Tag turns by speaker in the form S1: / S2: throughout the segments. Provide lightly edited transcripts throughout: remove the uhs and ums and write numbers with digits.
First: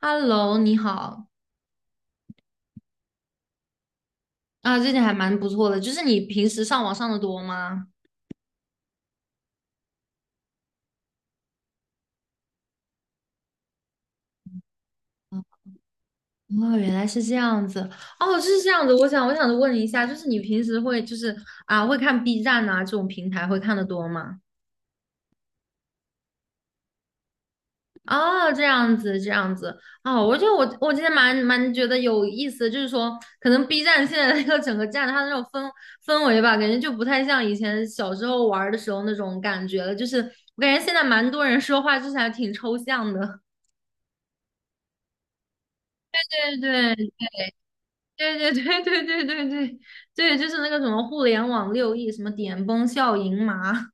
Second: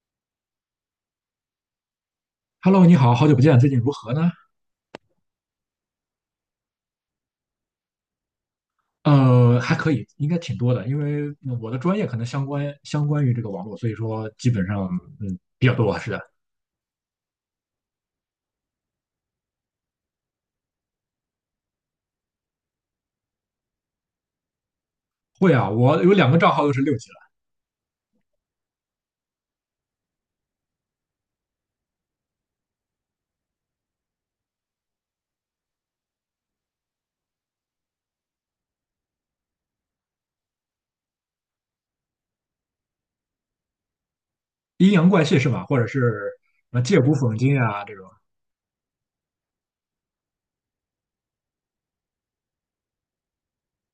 S1: Hello，你好
S2: Hello，你好，好久不见，最近如何呢？
S1: 啊，最近还蛮不错的。就是你平时上网上的多吗？
S2: 还可以，应该挺多的，因为我的专业可能相关于这个网络，所以说基本上比较多，是的。
S1: 哦，原来是这样子。哦，是这样子。我想问一下，就是你平时会就是啊，会看 B 站啊这种平台会看的多吗？
S2: 会啊，我有两个账号都是六级了。
S1: 哦，这样子，这样子。哦，我觉得我今天蛮觉得有意思的就是说可能 B 站现在 那个整个站它的那种氛围吧，感觉就不太像以前小时候玩儿的时候那种感觉了。就是我感觉现在蛮多人说话就是还挺抽象的。
S2: 阴阳怪气是吧？或者是
S1: 对
S2: 借
S1: 对，
S2: 古讽今啊这种。
S1: 对对对 对对对对对，就是那个什么互联网6亿，什么点崩笑盈麻，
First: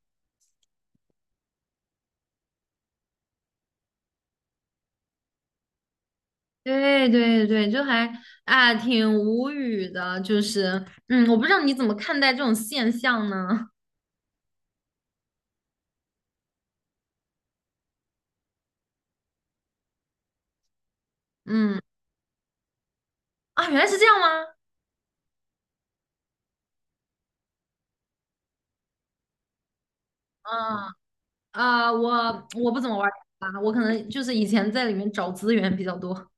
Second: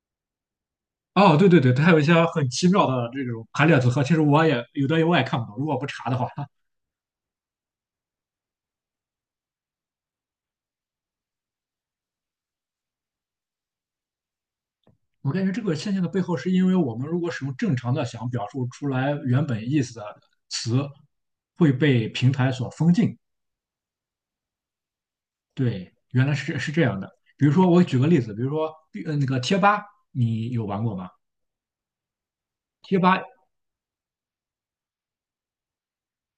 S2: 哦，对对对，它有一些很奇妙的这种排列组合，其实我也有的我也看不懂，如果不查的话，
S1: 对对对，就还啊挺无语的，就是我不知道你怎么看待这种现象呢？
S2: 我感觉这个现象的背后是因为我们如果使用正常的想表述出来原本意思的词，会
S1: 嗯
S2: 被平台所封禁。
S1: 啊，原来是这样吗？
S2: 对，原来是这样的。比如说，我举个例子，比如说，那个贴吧，你有玩
S1: 啊
S2: 过吗？
S1: 啊，我不怎么
S2: 贴
S1: 玩儿
S2: 吧。
S1: 啊，我可能就是以前在里面找资源比较多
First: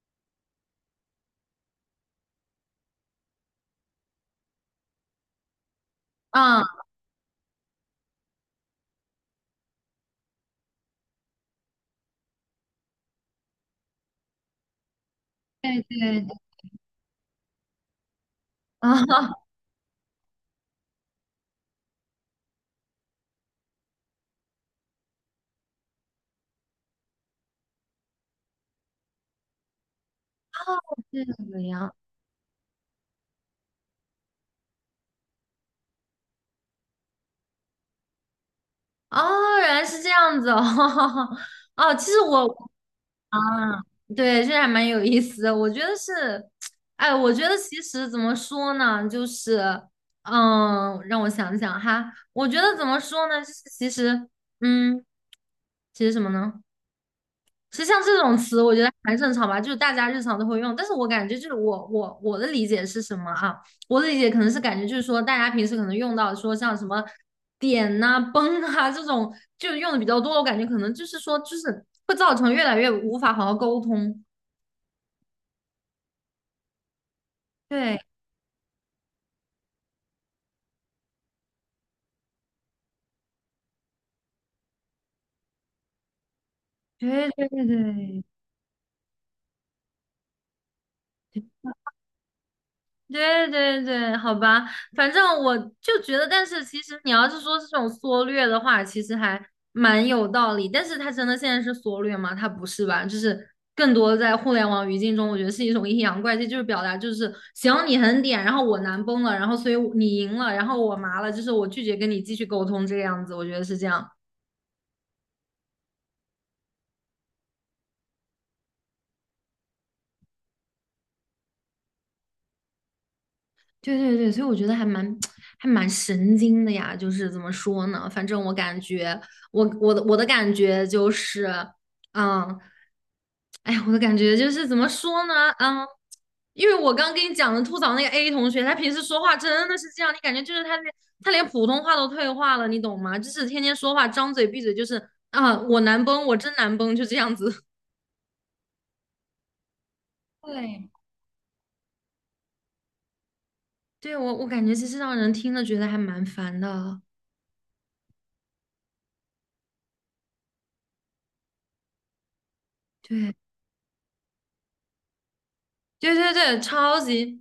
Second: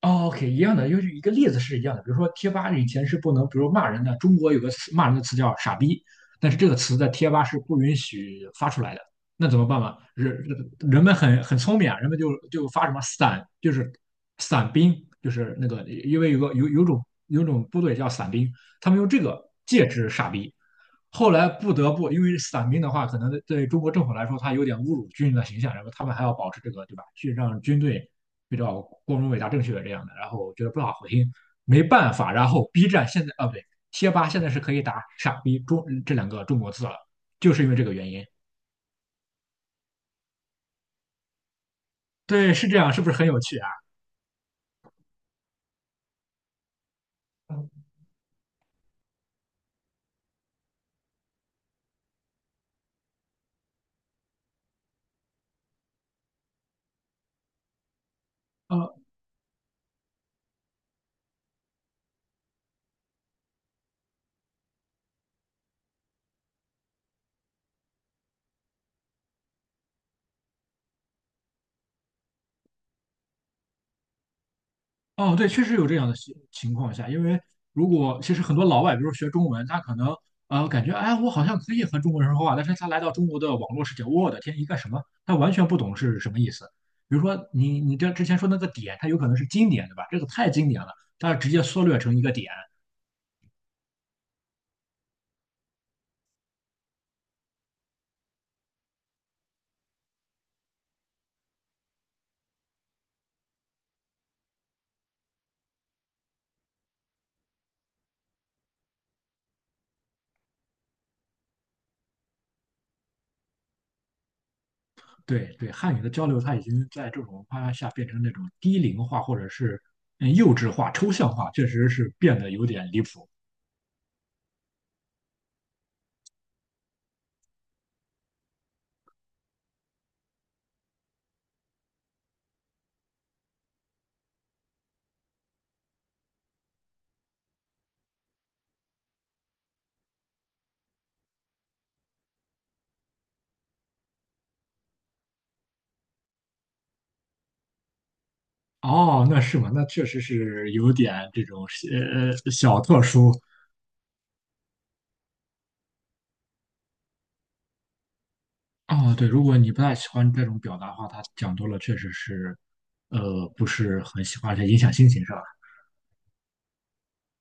S2: 哦，OK,一样的，就是一个例子是一样的。比如说，贴吧以前是不能，比如骂人的，中国有个词骂人的词叫"傻逼"，但是
S1: 啊，
S2: 这个词在贴吧是不允许发出来的。那怎么办嘛？人们很聪明啊，人们就发什么伞，就是伞兵，就是那
S1: 对
S2: 个，因
S1: 对
S2: 为
S1: 对
S2: 有种部队叫伞兵，他们用这
S1: 啊，
S2: 个戒指"傻逼"。后来不得不，因为伞兵的话，可能对中国政府来说，他有点侮辱军人的形象，然后他们还要保持这个，对吧？去让军队比较光荣、伟大、正确的这样的，然后我觉得不大 好
S1: 这
S2: 听，
S1: 个
S2: 没
S1: 样。
S2: 办法。然后 B 站现在啊，不对，贴吧现在是可以打"傻逼中"这两个中国字了，就是因为这个原因。
S1: 哦，原来是这样子哦，哦，其实我
S2: 对，是这样，是不是很
S1: 啊，
S2: 有趣啊？
S1: 对，这还蛮有意思的。我觉得是，哎，我觉得其实怎么说呢，就是，让我想想哈，我觉得怎么说呢，就是其实，嗯，其实什么呢？其实像这种词，我觉得
S2: 呃，
S1: 还正常吧，就是大家日常都会用。但是我感觉就是我的理解是什么啊？我的理解可能是感觉就是说，大家平时可能用到说像什么点呐、崩啊这种，就用的比较多。我感觉可能就是说，就是会造成越来越无法好好沟通。
S2: 哦，对，确实有这样的情况下，因为如
S1: 对，
S2: 果其实很多老外，比如学中文，他可能感觉，哎，我好像可以和中国人说话，但是他来到中国的网络世界，我的天，一个什么，他完全不懂是什么意思。比如
S1: 对
S2: 说
S1: 对对
S2: 你这
S1: 对，
S2: 之前说那个点，它有可能是经典，对吧？这个太经典了，它直接缩略成一个点。
S1: 对对对，好吧，反正我就觉得，但是其实你要是说是这种缩略的话，其实还蛮有道理。但是它真的现在是缩略吗？它不是吧？就是更多在互联网语境中，我觉得是一种阴阳怪气，就是表达就是行你很点，然后我难崩了，然后所以你赢了，然后我麻了，就是我拒绝跟你继续沟通这个样子，我觉得是这样。
S2: 对对，汉语的交流它已经在这种文化下变成那种低龄化或者是幼稚化、抽象化，确实是变得有点离谱。
S1: 对对对，所以我觉得还蛮 还蛮神经的呀，就是怎么说呢？反正我感觉，我的感觉就是，嗯，哎呀，我的感觉就是怎么说呢？嗯，因为我刚跟你讲的吐槽那个 A 同学，他平时说话真的是这样，你感觉就是他连普通话都退化了，你懂吗？就是天天说话张嘴闭嘴就是啊，我难崩，我真难崩，就这样子。
S2: 哦，那是吗？那确实 是
S1: 对。
S2: 有点这种小特殊。
S1: 对，我感觉其实让人听了觉得还蛮烦的。
S2: 哦，对，如果你不太喜欢这种表达的话，他讲多了确实是，
S1: 对。
S2: 不是很喜欢，而且影响心情，是吧？
S1: 对对对，超级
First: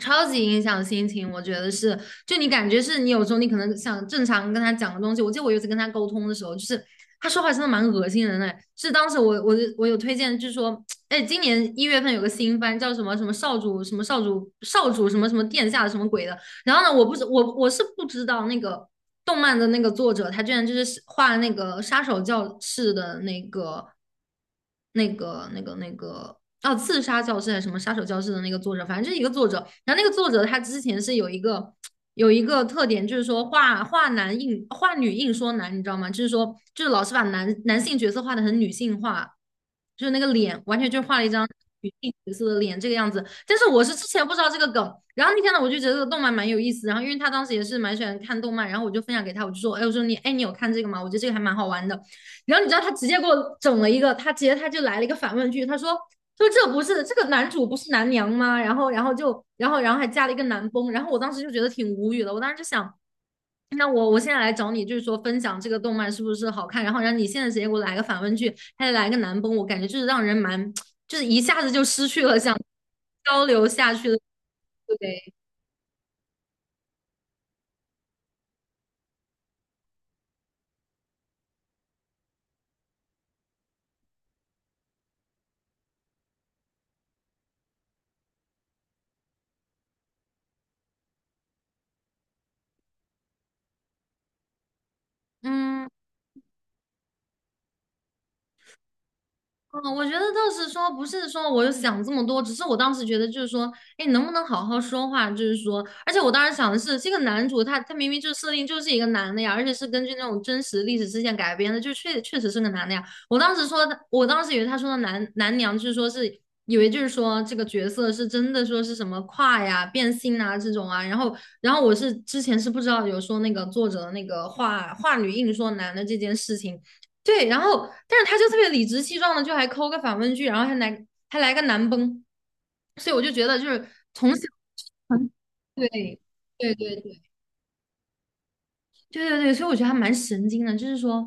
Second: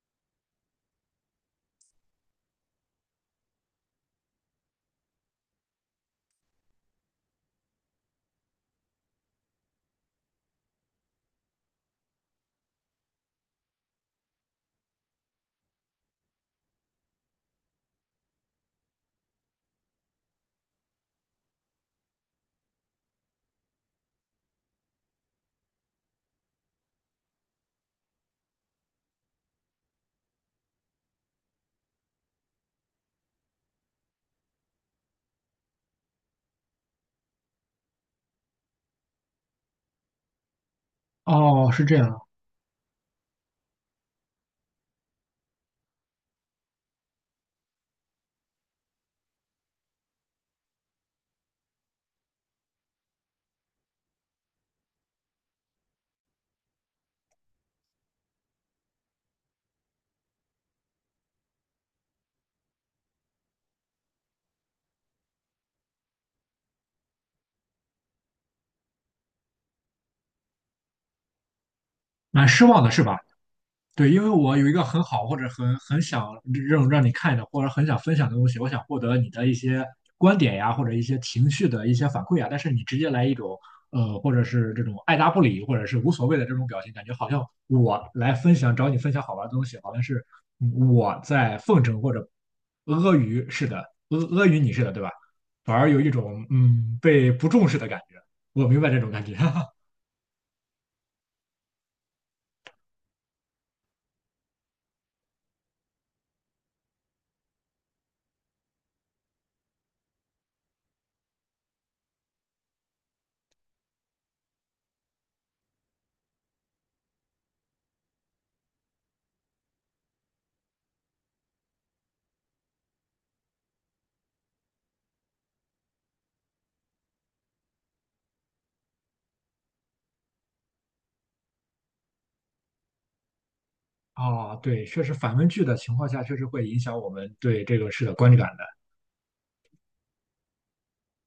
S1: 超级影响心情，我觉得是。就你感觉是你有时候你可能想正常跟他讲个东西，我记得我有一次跟他沟通的时候，就是他说话真的蛮恶心人的哎是当时我有推荐，就是说，哎，今年1月份有个新番叫什么什么少主什么少主什么什么殿下什么鬼的，然后呢，我不是我是不知道那个动漫的那个作者，他居然就是画那个杀手教室的那个哦，刺杀教室还是什么杀手教室的那个作者，反正就是一个作者。然后那个作者他之前是有一个特点，就是说画男硬画女硬说男，你知道吗？就是说就是老是把男性角色画的很女性化。就是那个脸，完全就画了一张
S2: 哦，是
S1: 女
S2: 这
S1: 性
S2: 样，
S1: 角色的脸这个样子。但是我是之前不知道这个梗，然后那天呢，我就觉得这个动漫蛮有意思。然后因为他当时也是蛮喜欢看动漫，然后我就分享给他，我就说，哎，我说你，哎，你有看这个吗？我觉得这个还蛮好玩的。然后你知道他直接给我整了一个，他直接他就来了一个反问句，他说。就这不是这个男主不是男娘吗？然后，然后就，然后，然后还加了一个男崩，然后我当时就觉得挺无语的。我当时就想，那我现在来找你，就是说分享这个动漫是不是好看，然后让你现在直接给我来个反问句，还得来个男崩，我感觉就是让人蛮，就是一下子就失去了
S2: 蛮
S1: 想
S2: 失望的，是吧？
S1: 交流下去
S2: 对，
S1: 的，
S2: 因为我有一个很好
S1: 对，
S2: 或者很想让你看的，或者很想分享的东西，我想获得你的一些观点呀，或者一些情绪的一些反馈呀。但是你直接来一种或者是这种爱答不理，或者是无所谓的这种表情，感觉好像我来分享找你分享好玩的东西，好像是我在奉承或者阿谀似的，阿谀你似的，对吧？反
S1: 嗯。
S2: 而有一种被不重视的感觉。我明白这种感觉。
S1: 嗯，我觉得倒是说，不是说我有想这么多，只是我当时觉得就是说，哎，能不能好好说话？就是说，而且我当时想的是，这个男主他明明就设定就是一个男的呀，而且是根据那种真实历史事件改编的，就确确实是个男的呀。我当时说的，我当时以为他说的男娘，就是说是以为就是说这个角色是真的说是什么跨呀、变性啊这种啊，然后我是之前是不知道有说那个作者的那个话女硬说男的这件事情。对，然后但是他就特别理直气壮的，就还抠个反问句，然后还来个难崩，所以我就觉得就是从小
S2: 哦，对，确实
S1: 很
S2: 反问句的
S1: 对
S2: 情况下，确实会
S1: 对对
S2: 影响
S1: 对
S2: 我
S1: 对
S2: 们对这个事的观感的。
S1: 对对，所以我觉得还蛮神经的，就是说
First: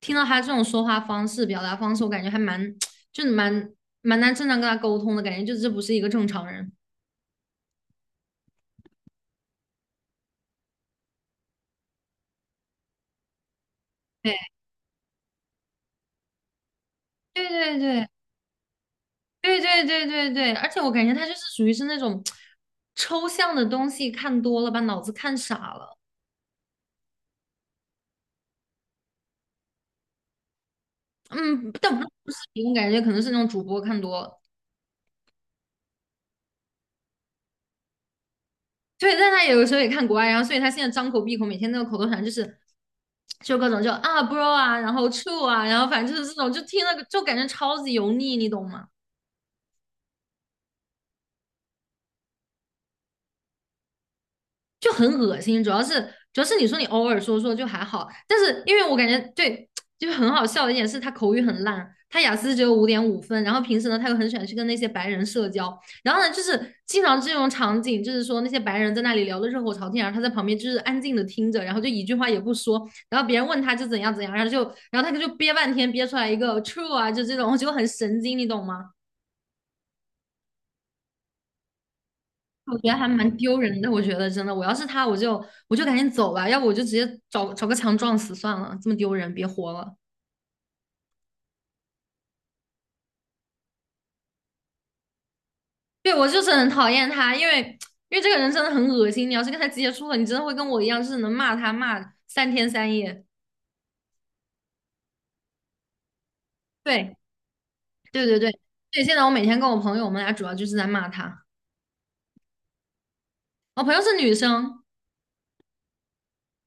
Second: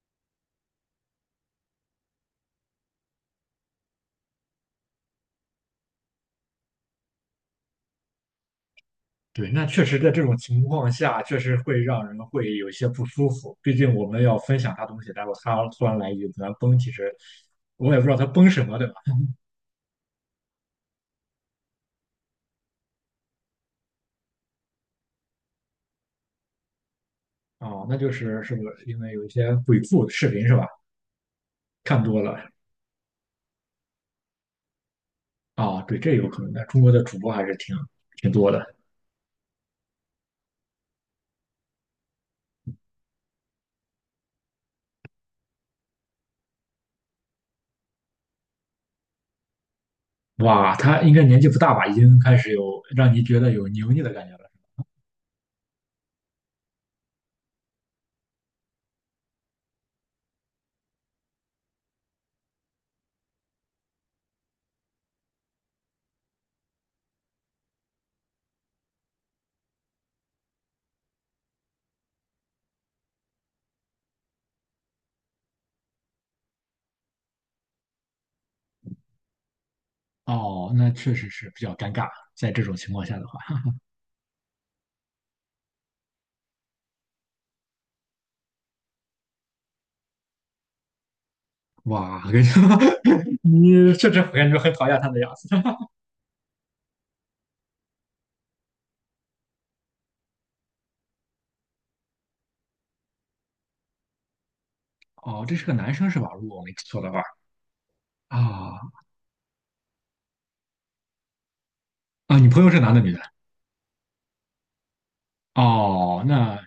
S1: 听到他这种说话方式、表达方式，我感觉还蛮 就是蛮难正常跟他沟通的感觉，就这不是一个正常人。
S2: 对，那确实在这种情况下，确实会让人会有一些不舒服。毕竟我们要
S1: 对
S2: 分享他东西，然后他突然来一句"咱崩"，其实
S1: 对对
S2: 我也不
S1: 对
S2: 知道他崩什么，对吧？
S1: 对对对对对，而且我感觉他就是属于是那种 抽象的东西看多了，把脑子看傻了。
S2: 哦，那就是是不是因为有一些鬼畜视频是吧？
S1: 嗯，但
S2: 看
S1: 不
S2: 多
S1: 不是
S2: 了
S1: 迷，我感觉可能是那种主播看多，了，
S2: 啊，对，这有可能的。中国的主播还是挺多的。
S1: 对，但他有的时候也看国外，然后所以他现在张口闭口每天那个口头禅就是就各种就啊 bro 啊，然后 true 啊，然后反正就是这种，就听了就感觉超级油腻，你懂吗？
S2: 哇，他应该年纪不大吧？已经开始有让你觉得有油腻的感觉了。
S1: 就很恶心，主要是你说你偶尔说说就还好，但是因为我感觉对，就是很好笑的一点是他口语很烂，他雅思只有5.5分，然后平时呢他又很喜欢去跟那些白人社交，然后呢就是经常这种场景，就是说那些白人在那里聊得热火朝天，然后他在旁边就是安静的听着，然后就一句话也不说，然后别人问他就怎样怎样，然后就然后他就憋半天憋出来一个 true 啊，就这种，我觉得很神经，你懂吗？
S2: 哦，那确实是比较尴尬，在这种
S1: 我觉
S2: 情
S1: 得
S2: 况
S1: 还
S2: 下的
S1: 蛮
S2: 话。
S1: 丢人的。我觉得真的，我要是他，我就赶紧走吧，要不我就直接找个墙撞死算了，这么丢人，别活了。
S2: 哇，我跟你说 你确实感觉很讨厌他的样子。
S1: 对，我就是很讨厌他，因为这个人真的很恶心。你要是跟他接触了，你真的会跟我一样，就是能骂他骂三天三夜。
S2: 哦，这是个男生是吧？如果我没记错的
S1: 对，
S2: 话，
S1: 对对对
S2: 啊，
S1: 对。现在我每天跟我朋友，我们俩主要就是在骂他。
S2: 啊，你朋友是男的女的？
S1: 我朋友是女生，
S2: 哦，那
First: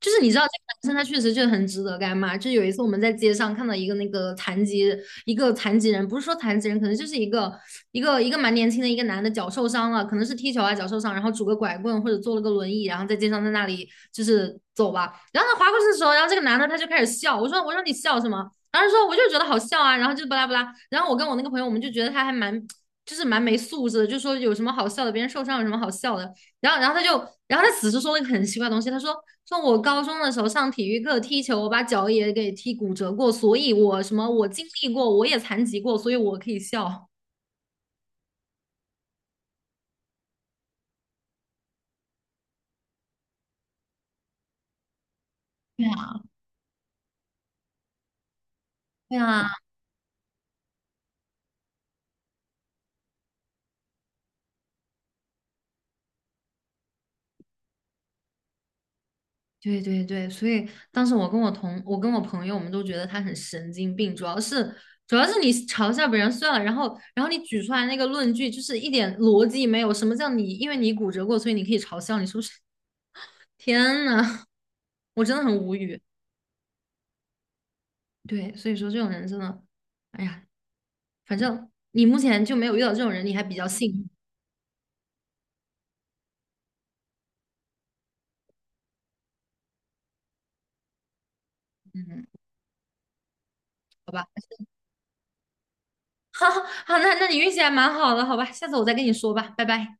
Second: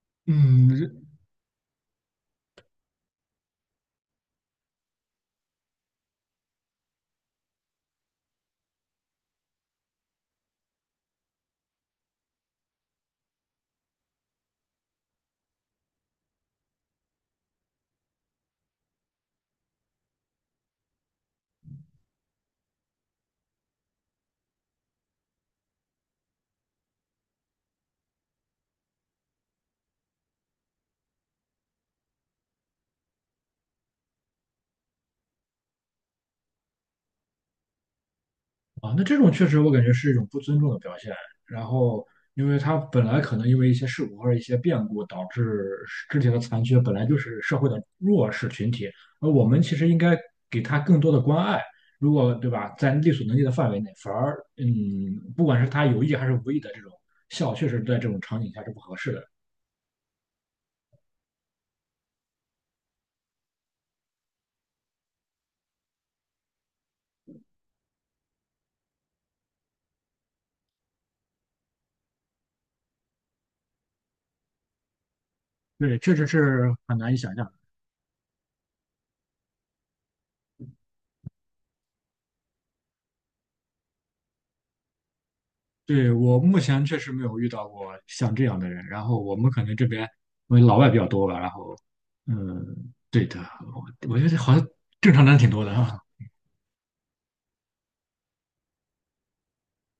S1: 就是你知道这个男生
S2: 嗯，
S1: 他确实就很值得干嘛。就有一次我们在街上看到一个那个残疾一个残疾人，不是说残疾人，可能就是一个蛮年轻的一个男的脚受伤了，可能是踢球啊脚受伤，然后拄个拐棍或者坐了个轮椅，然后在街上在那里就是走吧。然后他划过去的时候，然后这个男的他就开始笑，我说你笑什么？然后说我就觉得好笑啊，然后就巴拉巴拉。然后我跟我那个朋友我们就觉得他还蛮。就是蛮没素质的，就说有什么好笑的，别人受伤有什么好笑的。然后，然后他就，然后他此时说了一个很奇怪的东西，他说我高中的时候上体育课踢球，我把脚也给踢骨折过，所以我什么我经历过，我也残疾过，所以我可以笑。
S2: 啊，那这种确实我感觉是一种不尊重的表现。然后，因为他本来可能因为一些事故或者一些变故导致
S1: 对
S2: 肢
S1: 啊，
S2: 体的残缺，本来就是社会的弱势群体，
S1: 对
S2: 而我
S1: 啊，
S2: 们其实应该给他更多的关爱。如果对吧，在力所能及的范围内，反而不管是他有意还是无意的这种笑，确实在这种场景下是不合适的。
S1: 对对对，所以当时我跟我朋友，我们都觉得他很神经病，主要是你嘲笑别人算了，然后你举出来那个论据就是一点逻辑没有，什么叫你因为你骨折过，所以你可以嘲笑，你是不是？天呐，我真的很无
S2: 对，
S1: 语。
S2: 确实是很难以想象。
S1: 对，所以说这种人真的，哎呀，反正你目前就没有遇到这种人，你还比较幸运。
S2: 对，我目前确实没有遇到过像这样的人。然后我们可能这边因为老外比较多吧，然后，
S1: 嗯，
S2: 嗯，对的，我
S1: 好
S2: 我
S1: 吧，
S2: 觉得好像 正常人挺多的啊。
S1: 好，好，那你运气还蛮好的，好吧，下次我再跟你说吧，拜拜。